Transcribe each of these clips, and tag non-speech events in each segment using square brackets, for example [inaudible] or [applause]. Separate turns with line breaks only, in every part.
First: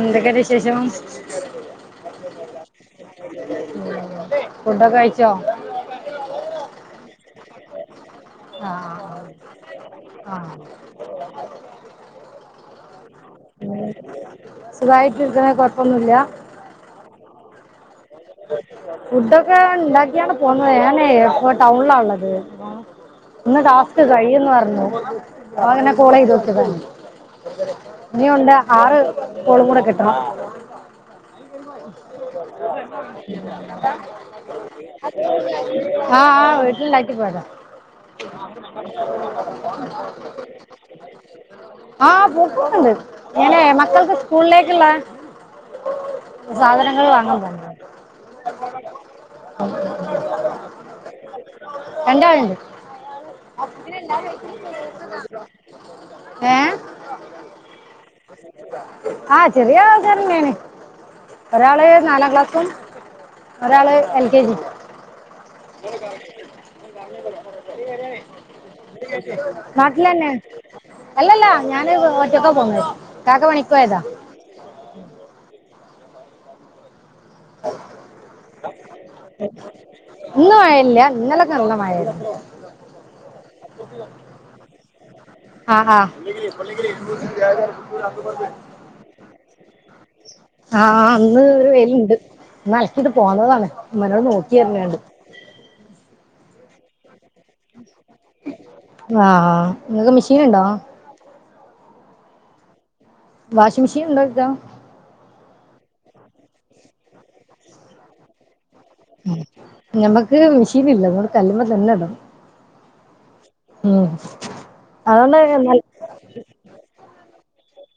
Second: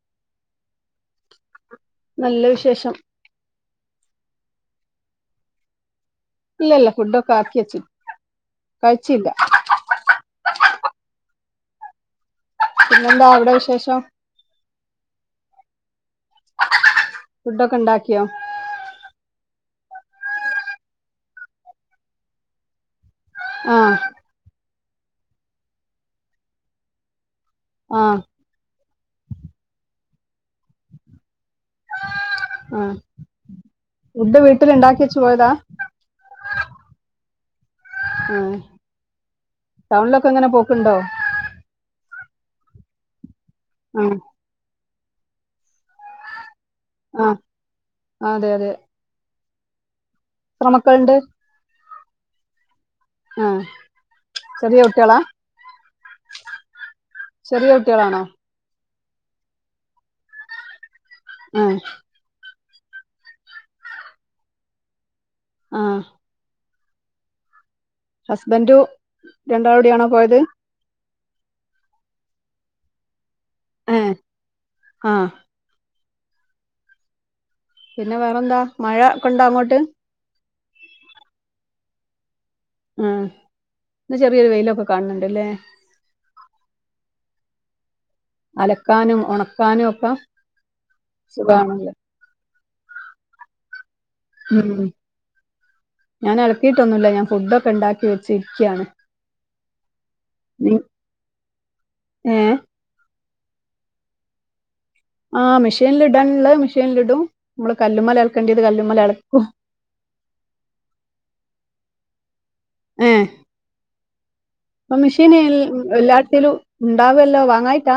ന്തൊക്കെണ്ട് വിശേഷം
നല്ല വിശേഷം
ഫുഡൊക്കെ കഴ്ച്ചോ [unintelligible]
ല്ലല്ല ഫുഡൊക്കെ ആക്കി വച്ചിണ്
ആഹ് ആഹ്
പിന്നെന്താ അവിടെ വിശേഷം
സുഖായിട്ടിർക്ക്ണ് കൊഴപ്പൊന്നുല്ല
ഫുഡൊക്കെണ്ടാക്കിയോ
ഫുഡൊക്കെ ഇണ്ടാക്കിയാണ് പോന്നത് ഞാന് ഇപ്പം ടൗണിലാ ഉള്ളത് ഇന്ന്
ആഹ്
ടാസ്ക് കഴിന്ന് പറഞ്ഞു അങ്ങനെ കോളയ്തോക്കിതാണ്
ആഹ്
ഇഞ്ഞുണ്ട ആറ് കോളും കൂടെ കിട്ടണം [unintelligible]
ആഹ് ഫുഡ് വീട്ടിൽ ഉണ്ടാക്കി വെച്ചു പോയതാ
ആഹ് ആഹ് വീട്ടല്ണ്ടാക്കി പോയതാ [unintelligible]
ആഹ് ടൗണിലൊക്കെ എങ്ങനെ പോക്കുണ്ടോ
ആഹാ പോക്കൊകണ്ട് ഞനെ മക്കൾക്ക്
ആഹ്
സ്കൂളിലേക്ക്ള്ള സാധനങ്ങൾ
ആഹ്
വാങ്ങാൻ പോന്നതാ
അതെ ത്ര മക്കളുണ്ട്
രണ്ടാള്
ആഹ്
ണ്ട്
ചെറിയ കുട്ടികളാ ചെറിയ കുട്ട്യാളാണോ
ആഹ് ചെറിയാൾക്കാരെന്നേണ്
ആഹ്
ഒരാള് നാലാം ക്ലാസ്സും ഒരാള് എൽ കെ ജിം
ആഹ് ഹസ്ബൻഡു
[unintelligible]
രണ്ടാളൂടിയാണോ
നാട്ടിലെന്നെ
പോയത്
അല്ലല്ലാ ഞാന് ഒറ്റക്ക പോന്നേ കാക്ക പണിക്കോയതാ
ഏഹ് ആഹ് പിന്നെ വേറെ എന്താ മഴ ഒക്കെ ഉണ്ടാ അങ്ങോട്ട്
ഇന്ന് മഴല്ല്യ ഇന്നലൊക്കെ നല്ല മഴാർന്നു
ഉം ന്ന് ചെറിയൊരു വെയിലൊക്കെ കാണണ്ട്ല്ലേ
അഹ്
അലക്കാനും ഉണക്കാനും ഒക്കെ
ആഹ് ന്ന് ഒരു
സുഖാണല്ലോ
വെയ്ല്ണ്ട് ന്നൽക്കിട്ട് പോന്നതാണ് മ്മനോ
ഉം ഉം ഞാനൽക്കിട്ടൊന്നുല്ല ഞാൻ ഫുഡൊക്കെ ണ്ടാക്കി വെച്ചിരിക്ക്യാണ്
ആ നിങ്ങൾക്ക് മെഷീൻ ഉണ്ടോ
ഏഹ്
വാഷിംഗ് മെഷീന്ണ്ടോയ്ക്ക
ആഹ് മെഷീനിൽ ഇടാൻള്ളെ മെഷീൻലിടും നമ്മള് കല്ലുമലൽക്കേണ്ടത് കല്ലുമലൽക്കും
ഞമ്മക്ക് മെഷീൻ ഇല്ല അതോണ്ട് കല്ലുമതന്നെ ഇടണം
ഏഹ്
ഉം
പ്പ മെഷീന്
അതുകൊണ്ട് നൽ-
എല്ലാട്ത്തേലും ഉണ്ടാവല്ലോ വാങ്ങായിട്ടാ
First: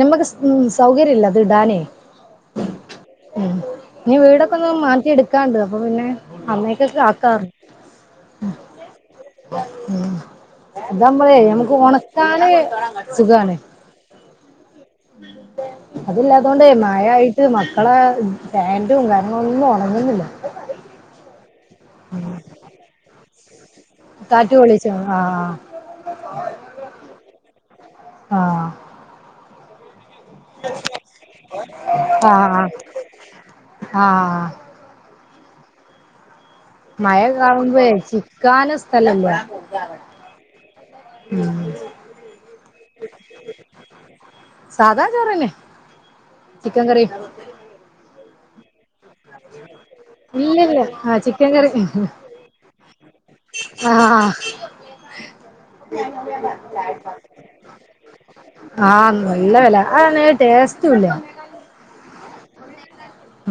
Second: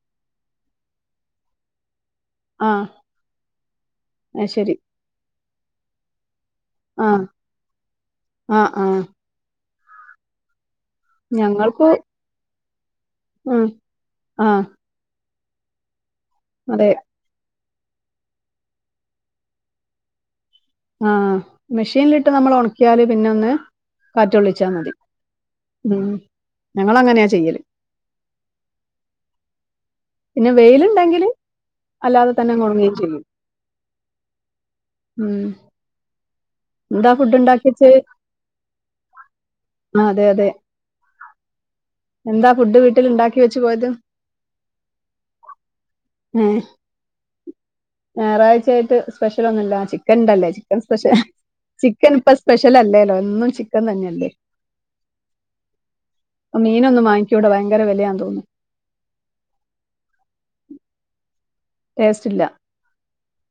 നമ്മക്ക് ഉം സൗകര്യംല്ല അത് ഇടാനേ
ആ
ഉം ഇനി
അത്
വീടൊക്കെ ഒന്ന്
ശരി
മാറ്റി എടുക്കാണ്ട് അപ്പൊ പിന്നെ അന്നേക്ക
ആ
ക്കാക്കാന്ന്
ആ ആ
ഉ അതാവുമ്പോ ഞമ്മുക്ക്
ഞങ്ങൾക്ക്
ഉണക്കാന്
ഉം ആഹ്
അത് ല്ലാതോണ്ടേ
അതെ
മഴായിട്ട ത് മക്കളെ പാൻറും കാര്യങ്ങളൊന്നും ഉണങ്ങുന്നില്ല
ആഹ് മെഷീൻലിട്ട് നമ്മൾ ഉണക്കിയാല് പിന്നൊന്ന്
കാറ്റ്
കാറ്റൊള്ളിച്ചാ മതി
കൊള്ളിച്ചോ ആഹ്
ഉം ഞങ്ങളങ്ങനെയാ ചെയ്യല്
ആഹ്
പിന്നെ വെയിലുണ്ടെങ്കിൽ അല്ലാതെ
ആഹ്
തന്നൊണങ്ങേ ചെയ്യും
ആഹ്
ഉം എന്താ
മഴ
ഫുഡ് ഉണ്ടാക്കി
കാാവുമ്പോ
വെച്ചേ
ചിക്കാന സ്ഥലല്ലേ
ആ അതെ അതെ
ഉം
എന്താ ഫുഡ് വീട്ടിൽ ഉണ്ടാക്കി വെച്ച് പോയത്
സാധാ ചോറന്നെ
ഏ
ചിക്കൻ കറി
ഞായറാഴ്ചയായിട്ട് സ്പെഷ്യൽ ഒന്നുമല്ലോ ചിക്കൻണ്ടല്ലേ
ഇല്ലില്ല
ചിക്കൻ
ആഹ്
സ്പെഷ്യൽ
ചിക്കൻ കറി
ചിക്കൻ ഇപ്പ സ്പെഷ്യൽ അല്ലേല്ലോ ഒന്നും
ആഹ [inaudible]
മീനൊന്നും വാങ്ങിക്കൂടെ ഭയങ്കര വിലയാാ തോന്നുന്നു
ആഹ് ഇള്ള വില അനെ ടേസ്റ്റല്ല
േസ്റ്റ്ല്ല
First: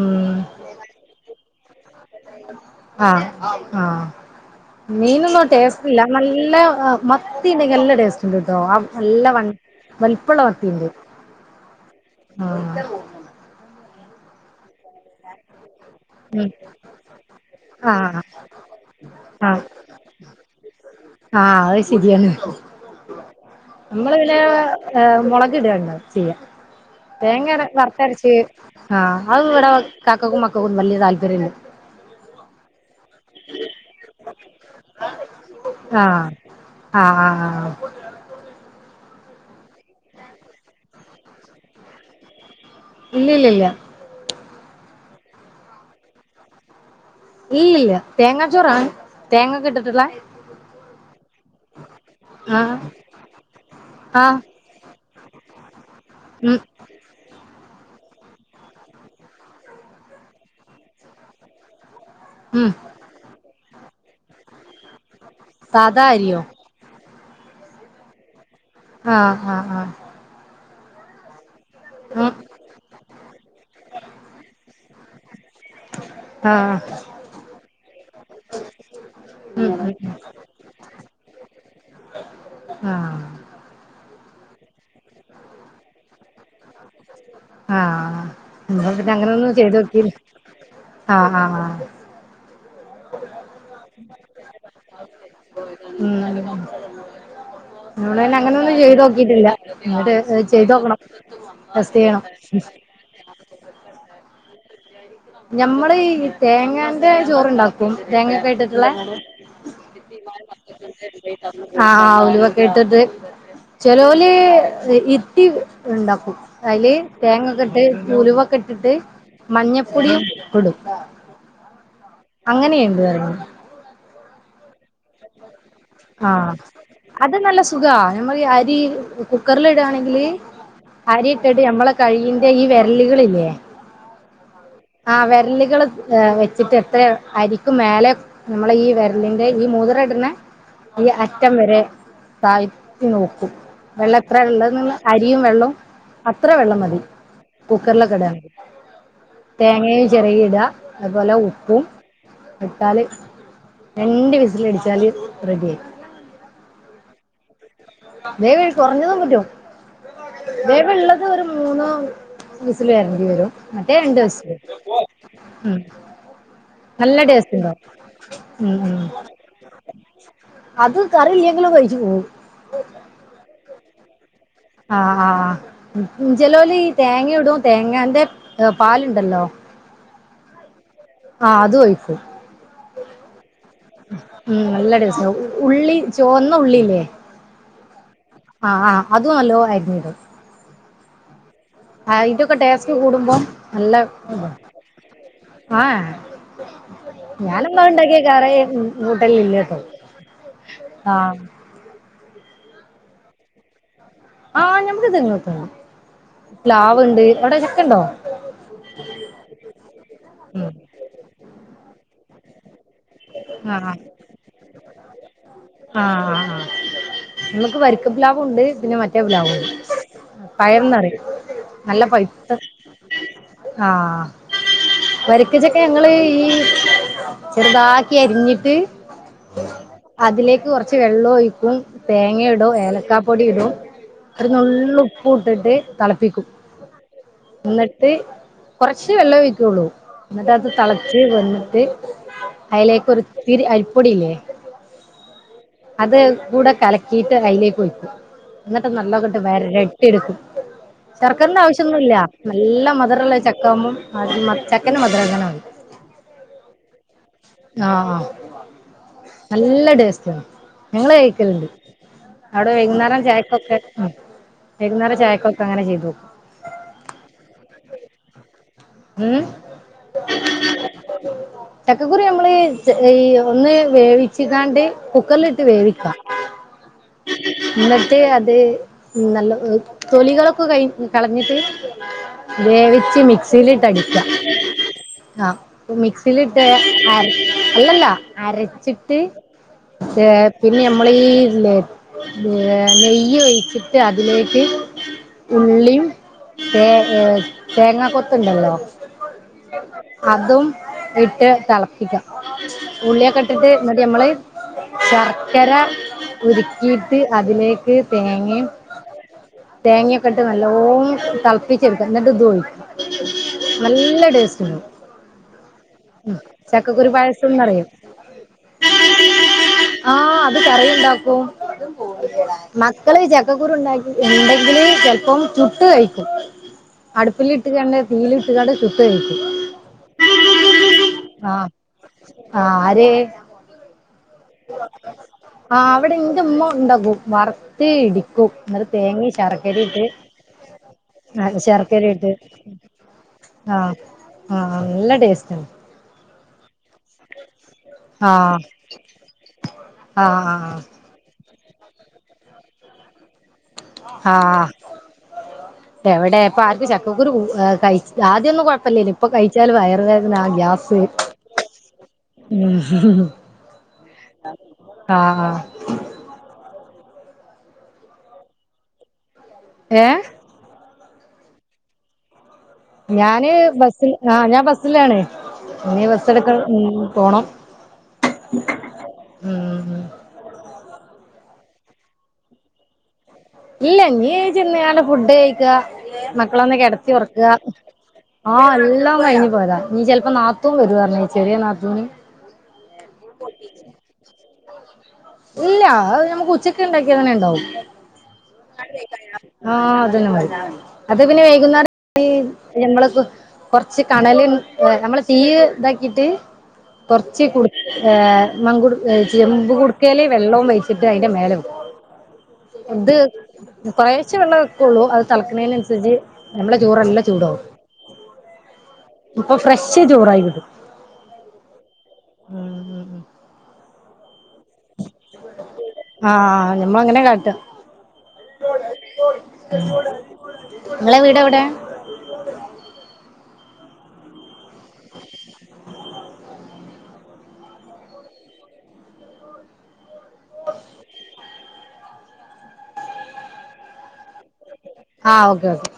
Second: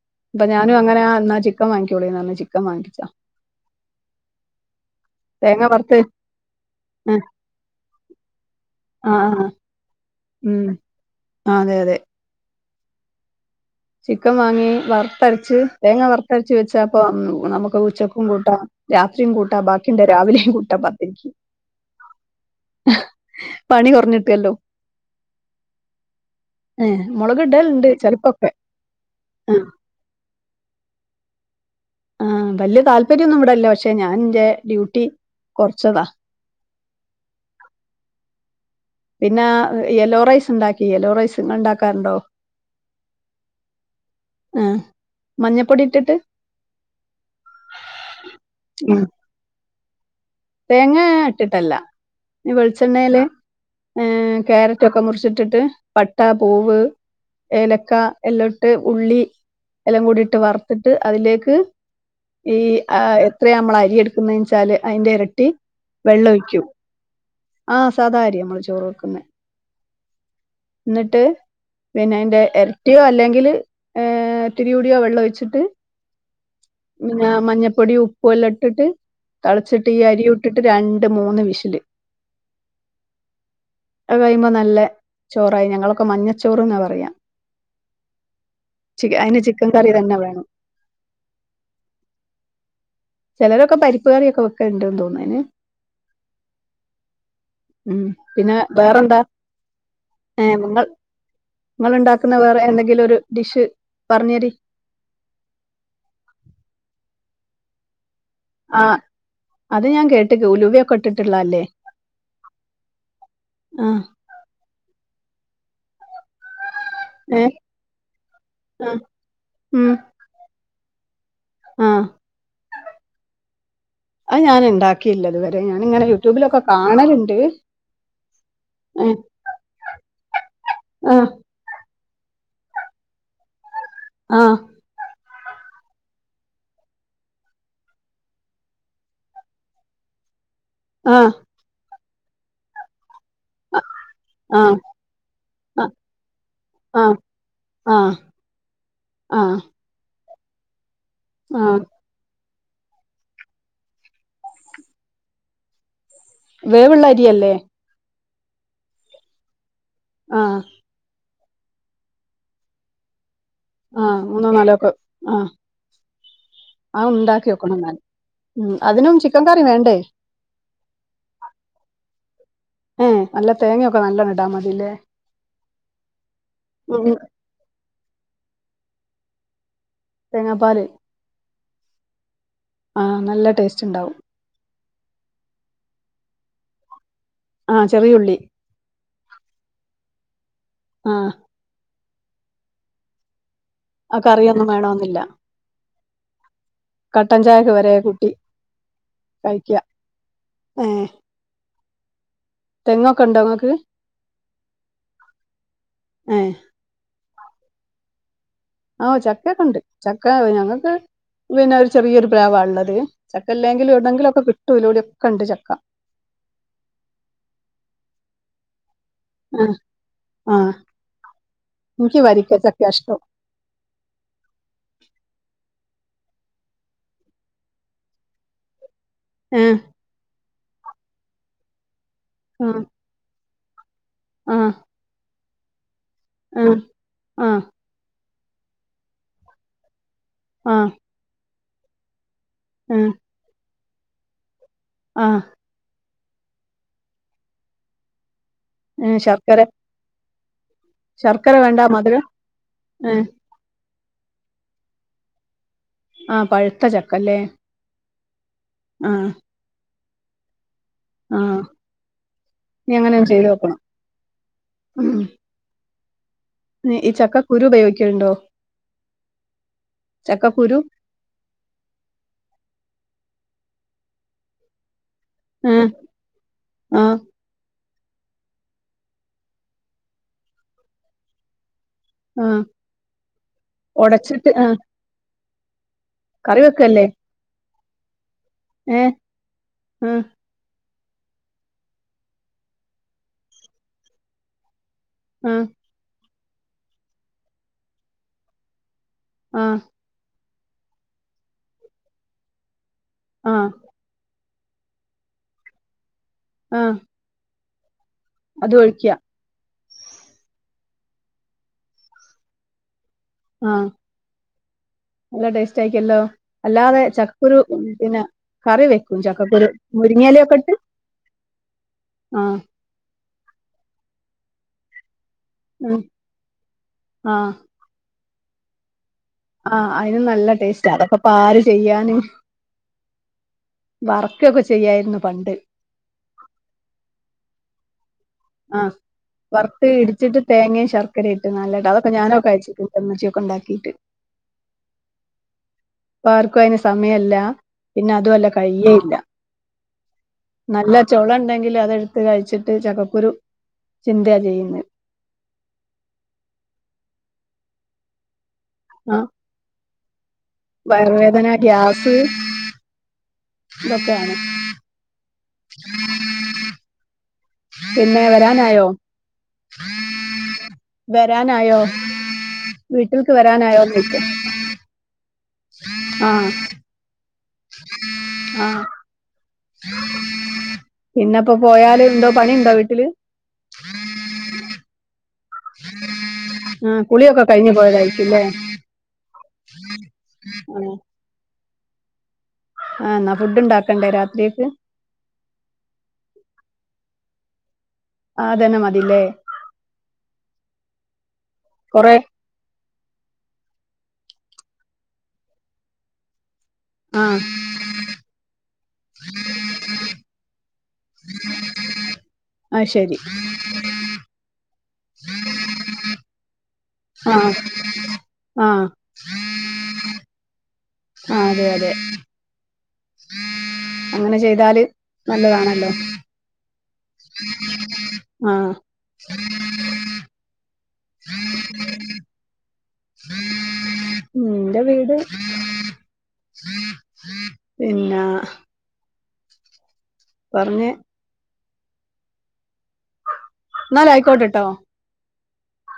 ഉം
അപ്പ ഞാനും അങ്ങനെ എന്നാ ചിക്കൻ വാങ്ങിക്കോള നല്ല ചിക്കൻ വാങ്ങിച്ചാ
ആഹ് ആഹ് മീനൊന്നും
തേങ്ങ
ടേസ്റ്റ്
വറുത്ത്
ഇല്ല നല്ല
ആ
മത്തിനെ നല്ല ടേസ്റ്റ്ണ്ട് കേട്ടോ
ആ
നല്ല
ആ,
വ വലിപ്പള്ള
ഉം
വത്തിീറെ
ആ അതെ അതെ
ആഹ്
ചിക്കൻ വാങ്ങി വറുത്തരച്ച് തേങ്ങ
ഉം
വറുത്തരച്ച് വെച്ചപ്പ നമുക്ക്
ആഹ്
ഉച്ചക്കും കൂട്ടാം രാത്രിയും കൂട്ട
ആഹ്
ബാക്കിണ്ട രാവിലെയും കൂട്ടാ പത്തിക്ക്
സയാണ്
ആ
നമ്മള് ഇല മുളക് ഇടണ ചെയ്യ
ഏഹ് മുളക്
വേങ്ങര
ഇടലുണ്ട്
വർത്തരച്ച
ചെലപ്പൊക്കെ
ആഹ് അത്
ആ
ഇവിടെ കാക്കക്കും മക്കക്കും വലിയ താല്പര്യമില്ല
ആ വല്ിയ താല്പര്യംൊന്നും ഇവിടെല്ലോ പക്ഷെ ഞാൻന്റെ ഡ്യൂട്ടി കുറച്ചതാ
ആഹ് ആഹ ആഹ്
പിന്നെ യെലോ റൈസ് ഉണ്ടാക്കി യെലോ റൈസ് ഇ ഉണ്ടാക്കാറുണ്ടോ
ഇല്ലില്ല
ആ മഞ്ഞപ്പൊടി ഇട്ടിട്ട്
ഇല്ലല്ല തേങ്ങാ ചോറാ
ഉം
തേങ്ങക്കെ ഇട്ടിട്ടുള്ളേ
തേങ്ങ ഇട്ടിട്ടല്ല ഈ
ആഹ്
വെളിച്ചെണ്ണേൽ
ആഹ്
കാരറ്റ് ഇറ്റൊക്കെ മുറിച്ചിട്ടിട്ട് പട്ട
ഉം
പൂവ് ഏലക്ക എല്ലാം ഇട്ട് ഉള്ളി എല്ലാം കൂടി ഇട്ട് വറുത്തിട്ട് അതിലേക്ക് ഈ
ഉം
എത്രയാ നമ്മള് അരിയെടുക്കുനെന്ന് വെച്ചാല് അതിന്റെ ഇരട്ടി
സാധാ
വെള്ള
അരിയോ
ഒഴിക്കും ആഹ് സാരിയ നമ്മള് ചോറ് വെക്കുന്നെ
ആഹ ആഹ് ആഹ
എന്നിട്ട് പിന്നെ
ആഹ്
അതിന്റെ ഇരട്ടിയോ അല്ലെങ്കിൽ ഇത്തിരീയൊടിയൊ വെള്ളം ഒഴിച്ചി പി മഞ്ഞപ്പൊടി ഉപ്പ് എല്ലാം ഇട്ടിട്ട്
ഉം ആഹ് ഉം
തിളച്ചിട്ട്
ഉം
ഈ അരി ട്ടിട്ട് രണ്ട് മൂന്ന് വിഷല്
ഉം ആഹ്
ഒെ കഴിയുമ്പോ നല്ല ചോറായി ഞങ്ങളൊക്കെ മഞ്ഞച്ചോറ്ന്നാ പറയാം
ആഹ നന്നെ അങ്ങനെ
അയിന്
ഒന്നും
ചിക്കൻ
ചെയ്ത്
കറി
നോക്കില്ല
തന്നെ വേണം
ആഹ ആഹ്
ചിലരൊക്കെ പരിപ്പുകാറൊക്കെ വെക്കുണ്ടന്ന് തോന്നുന്നതിന്
ഉം അത
ഉം
അോട തന്നെ അങ്ങന
പിന്നെ
ഒന്നും ചെയ്ത്
വേറെന്താ
നോക്കിട്ടില്ല എന്നങ്ങോട്ട് ചെയ്ത്ോക്കണം
നിങ്ങ ഉണ്ടാക്കുന്ന വേറെ എന്തെങ്കിലും ഒരു ഡിഷ് പറഞ്ഞരി
ഞമ്മള് ഈ തേങ്ങാന്റെ ചോറുണ്ടാക്കും തേങ്ങക്ക
ആഹ് അത് ഞാൻ കേട്ട്ക്ക് ഉലുവയൊക്കെ ഇട്ടിട്ടുള്ളല്ലേ
ആഹ ഉരുവൊക്കെ ഇട്ടിട്ട്
ആഹ്
അ ഇട്ടി ഉണ്ടാക്കും അതില്
ഏഹ്
തേങ്ങൊക്കെ ഇട്ട് ഉലുവൊക്കെ ഇട്ടിട്ട്
ആഹ് ഉം
മഞ്ഞപ്പൊടിയും ഇ ഇടും
ആഹ്
അങ്ങനെയുണ്ട് അ
അത് ഞാൻ ഇണ്ടാക്കിയില്ലത് വരെ ടെ ഞാനിങ്ങനെ യൂ
ആഹ് അത് നല്ല സുഖാ നമ്മൾ അരി
ഏഹ്
കുക്കറിൽ ഇടാണെങ്കില്
ആഹ്
അരി ഇട്ടട്ട് ഞമ്മളെ കഴിയിന്റെ ഈ വിരലികൾല്ലേ
ആഹ്
ആ വെരലുകള് ഏഹ് വെച്ചിട്ട് എത്ര അരിക്കും മേലേ നമ്മളെ ഈ വെരലിന്റെ ഈ മൂതിരടിനെ ഈ
ആഹ്
അറ്റം വരെ തായ്ത്തി നോക്കും വെള്ളം എത്ര
ആഹ്
ഇള്ളെ അരിയും വെള്ളോം അത്ര വെള്ളം മതി
ആഹ് ആഹ് ആഹ്
കുക്കറിലൊക്കെ ഇടാങ്കി
ആഹ്
തേങ്ങേ ചെരകി ഇടാ അതുപോലെ
ആഹ്
ഉപ്പും വിട്ടാല് രണ്ട് വിസില അടിച്ചാല് റെഡി ആയി
വേവ്ള്ളരിയല്ലേ?
വേവ് കൊറഞ്ഞതും പറ്റും
ആഹ്
വേവിള്ള ഒരു മൂന്ന് വിസില് വരണ്ടി വരും മറ്റേ രണ്ട്
ആഹ് മൂന്നോ
വിസിൽ
നാലോ ഒക്കെ ആഹ്
ഉം
ആ
നല്ല
ഉണ്ടാക്കി
ടെസ്റ്റ്‌ണ്ടവും
വെക്കണം എന്നാല്
ഉം ഉം
അതിനും ചിക്കൻ കറി വേണ്ടേ
അത് കറിയില്ലെങ്കിലും കഴിച്ചു പോവും
ഏഹ് നല്ല തേങ്ങയൊക്കെ നല്ലോണം ഇടാമതി
ആഹ് ആഹ് ജലോല് ഈ
ഉം. ഉം.
തേങ്ങ ഇടും തേങ്ങന്റെ പാലുണ്ടല്ലോ
തേങ്ങാപാല്
ആഹ് അത് ഒഴിക്കും
ആഹ് നല്ല ടേസ്റ്റ് ഇണ്ടാവും
ഉം നല്ല ടേസ്റ്റാവും ഉള്ളി ചോന്ന ഉള്ളില്ലേ
ആഹ് ചെറിയുള്ളി
ആഹ് ആഹ് അതും അലോ അരിഞ്ഞിടും
ആഹ്
ആഹ് ഇതൊക്കെ ടേസ്റ്റ് കൂടുമ്പോം നല്ല
ആ കറിയൊന്നും വേണോന്നില്ല
[unintelligible] ആഹ്
കട്ടൻ ചായക്ക്
ഞാനമ്മ
വരെ
ഉണ്ടാക്കിയ
കൂട്ടി
കറി കുട്ടല്ല ഇല്ലട്ടോ
കഴിക്ക ഏഹ്
ആഹ്
തെങ്ങൊക്കെ ഉണ്ടോ ങ്ങൾക്ക്
ആഹ് ഞമ്മക്ക്
ഏഹ്
[unintelligible] പ്ലാവ്ണ്ട് അവടെ ചക്കണ്ടോ?
ആഹ് ചക്ക ഒക്കെണ്ട് ചക്ക
ഉം
ഞങ്ങൾക്ക് പിന്നെ ഒരു ചെറിയൊരു പ്ലാവാഉള്ളത് ചക്ക ഇല്ലെങ്കിലും
ആഹ്
എവിട്നെങ്കിലും ഒക്കെ കിട്ടും ഇലൂടി ഒക്കെ ഉണ്ട് ചക്ക
ആഹ് ആഹ് ആഹ് നമ്മുക്ക് വരിക്കപ്ലാവുണ്ട് പിന്നെ മ പ്ലാവും
ആഹ് ആഹ്
പയന്നറിയും നല്ല
എനിക്ക്
പൈത്ത
വരിക്ക ചക്കയാ ഇഷ്ടം
ആഹ് വരിക്കച്ചക്കെ ഞങ്ങള് ഈ ചെറുതാ എരിഞ്ഞിട്ട്
ഏഹ്
അതിലേക്ക് കുറച്ച് വെള്ളം ഒഴിക്കും തേങ്ങ ഇടും
ആഹ്
ഏലക്കാ പൊടി ഇടും ഒരു
ആഹ്
നുള്ള് ഉപ്പുഇട്ടിട്ട് തിളപ്പിക്കും
ആഹ് ആഹ്
ന്നട്ട് കൊറച്ച് വെള്ളം ഒഴിക്കുള്ളൂ എന്നിട്ട് അത് തിളച്ച് വന്നിട്ട് അതിലേക്ക്
ആഹ്
ഒരുത്തിതിരി അടിപ്പൊടിയില്ലേ
ആഹ്
അത് കൂടെ കലക്കിയിട്ട് അതിലേക്ക് ഒയിക്കും ഇന്നിട്ട്
ആഹ്
നല്ലങ്ങോട്ട്
ശർക്കര
വേര [unintelligible]
ശർക്കര
ശർക്കരന്റെ
വേണ്ട
ആവശ്യ ഒന്നുഇല്യാ
മധുരം
നല്ല
ഏ
മധുരമുള്ള ചക്ക ത്തമ്മും അ മ ചക്കന്റെ മധുരങ്ങനാവും
ആഹ് പഴുത്ത ചക്കല്ലേ
ആഹ് ആ
ആഹ്
നല്ല ടേസ്റ്റ് ഞങ്ങള് കഴിക്കലുണ്ട് അവിടെ
ഇനി അങ്ങനെ
വൈകുന്നേരം
ചെയ്ത്
ചായക്കൊക്കെ
നോക്കണം
ആഹ് വൈകുന്നേരം ചായക്കൊക്കെ അങ്ങനെ ചെയ്തോക്കും
ന്നേ ഈ ചക്കക്കുരു ബേവിക്കലുണ്ടോ
ഏഹ് [inaudible]
ചക്കക്കുരു
ചക്കക്കുരു ഞമ്മള് ഈ ഒന്ന് വേവിച്ച് കാണ്ട് കുക്കറിലിട്ട്
ആ
വേവിക്കാ.
ആ
ന്നിട്ട് അത് നല്ലോ തൊലികളൊക്കെ കഴി കളഞ്ഞിട്ട്
ആ
വേവിച്ച് മിക്സിലിട്ടടിക്കാ
ഒടച്ചിട്ട് ആ
ആ മിക്
കറി
ലിട്ട്
വെക്കല്ലേ
അര അല്ലല്ല
ഏ
അരച്ചിട്ട്
ആ
പിന്നെ മ്മള് ഈ ല്ലേ നെയ്യ് ഒഴിച്ചിട്ട് അതിലേക്ക്
ആ
ഉള്ളിയും തേ ഏർ തേങ്ങാ കൊത്തുണ്ടല്ലോ
ആ
അതും ഇട്ട് തിളപ്പിക്കാ ഉള്ളിയൊക്കെ
ആ
ഇട്ടിട്ട് ന്നിട്ട് നമ്മള് ശർക്കര
ആ
ഉരുക്കിട്ട് അതിലേക്ക് തേങ്ങയും
അത് ഒഴിക്ക
തേങ്ങയൊക്കെ ഇട്ട് നല്ലോ തിളപ്പിച്ചെടുക്കാം എന്നിട്ട് ഇതോഴിക്കും
ആ
നല്ല ടെസ്‌റ്റ് വരും
നല്ല ടേസ്റ്റ് ആയിക്കല്ലോ അല്ലാതെ ചക്ക
പായസം
ക്കുരു
എന്നറിയും
പിന്നെ കറി വെക്കും ചക്കക്കുരു
ആ
മുരിങ്ങയില
അത്
ഒക്കെട്ട്
കറി ഉണ്ടാക്കും [inaudible] മക്കള് ചക്കക്കുരു ഉണ്ടാക്കി ഉണ്ടെങ്കില് ചെലപ്പം ചുട്ട്
ഉം
കഴിക്കും
ആ
അടുപ്പില് ത് ഞങ്ങള് തീയിലിട്ട്ങ്ങാണ്ട് ചുട്ട് കഴിക്കും
ആഹ് അതിന് നല്ല ടേസ്റ്റാണ് തപ്പപ്പ
ആ
ആര് ചെയ്യാന്
ആര്
വറക്കൊക്കെ ചെയ്യായിരുന്നു പണ്ട്
ആഹ് അവിടെ ന്റുമ്മ ണ്ടാകും വർ ത്തി ഇടിക്കു
ആ
ന്നിട്ട് തേങ്ങ ശർക്കര
വറുത്ത്
ഇട്ട്
ഇടിച്ചിട്ട്
ആ ശർക്കര ഇട്ട്
ചിക്കൻ [unintelligible] ഉണ്ടാക്കിട്ട്
ആഹ് നല്ല ടേസ്റ്റ് ആണ്
പ്പാ ർക്കും അയ്ന് സമയേല്ല പിന്നെ
ആ
അതുഅല്ല കയ്യെല്ല
ആ
നല്ലെ ച്ചൊള ണ്ടെങ്കില് അതെടുത്ത് കഴിച്ചിട്ട് ചക്കക്കുരു ചിന്തയാ
ആഹ്
ചെയ്യുന്നത്
എവിടെ ഇപ്പ ആർക്ക് ചക്കക്കുരു കഴി ആദ്യൊന്നു പ്പല്ലേലും ഇപ്പൊ കഴിച്ചാല് വയറ് വേദന ഗ്യാ
വയറു വേദന ഗ്യാസ് ഇതൊക്കെയാണ്
ആഹാ
[inaudible] പിന്നെ വരാനായോ?
ഏ?
വെരാനായോ?
ഞാന് ബസില് ആ ഞാൻ ബസ്സിലാണേ ഇനി ബസ്സ് എടുക്ക മ് പോണം
ആഹ്
ഉം
പിന്നെപ്പോ പോയാല് ണ്ടോ പണിയുണ്ടോ വീട്ടില്?
ഇല്ല ഇനി ചെന്ന് ആണ് ഫുഡ് കഴിക്ക മക്കളൊന്ന്
ആ
കെടത്തി
കുളിയൊക്കെ
ഒറക്ക്അ
കഴിഞ്ഞു പോയതായിരിക്കുംല്ലേ
ആഹ് എല്ലാം കഴിഞ്ഞ്പോയതാ ഇനി ചിലപ്പോ നാത്തും
ആ
വരും പറഞ്ഞ ചെറിയ നാത്തൂന്
ആഹ് ന്നാ ഫുഡ് ഇണ്ടാക്കണ്ടേ രാത്രിയെക്ക്
ഇല്ല അത് ഞമ്മക്ക് ഉച്ചക്ക് ഉണ്ടാക്കിയ തെന്നെ ഇണ്ടാവും
ആ അതന്നെ മതില്ലേ
ആഹ് അതന്നെ അത് പിന്നെ
കൊറെ
വൈകുന്നേരം ഞമ്മള് കൊറച്ച് കണല് നമ്മള് തീ താക്കിട്ട്
ആ
കൊറച് ആ മങ്കുടു ചെമ്പ് കുടുക്കേല് വെള്ളവും വെച്ചിട്ട് അയിന്റെ മേലെ വെക്കു
ആഹ് ശെരി
കൊറേശ്ശേ വെള്ളേ വെക്കുള്ളു അത് തെളക്കണേനനുസരിച്ച് നമ്മടെ ചോറല്ല
ആ
ചൂടാവും
ആഹ്
അപ്പൊ ഫ്രഷ് ചോറായി വരും
ആഹ് അതെ അതെ
[unintelligible]
അങ്ങനെ ചെയ്താല് നല്ലതാണല്ലോ
ആഹ് ഞമ്മളങ്ങനെ കാട്ടാ
ആഹ്
നിങ്ങളെ വീട് എവിടെയ
എന്റെ വീട് പിന്ന പറഞ്ഞ് ഇന്നാലൈക്കോട്ടെട്ടോ
ആഹ് ഓക്കെ ഓക്കെ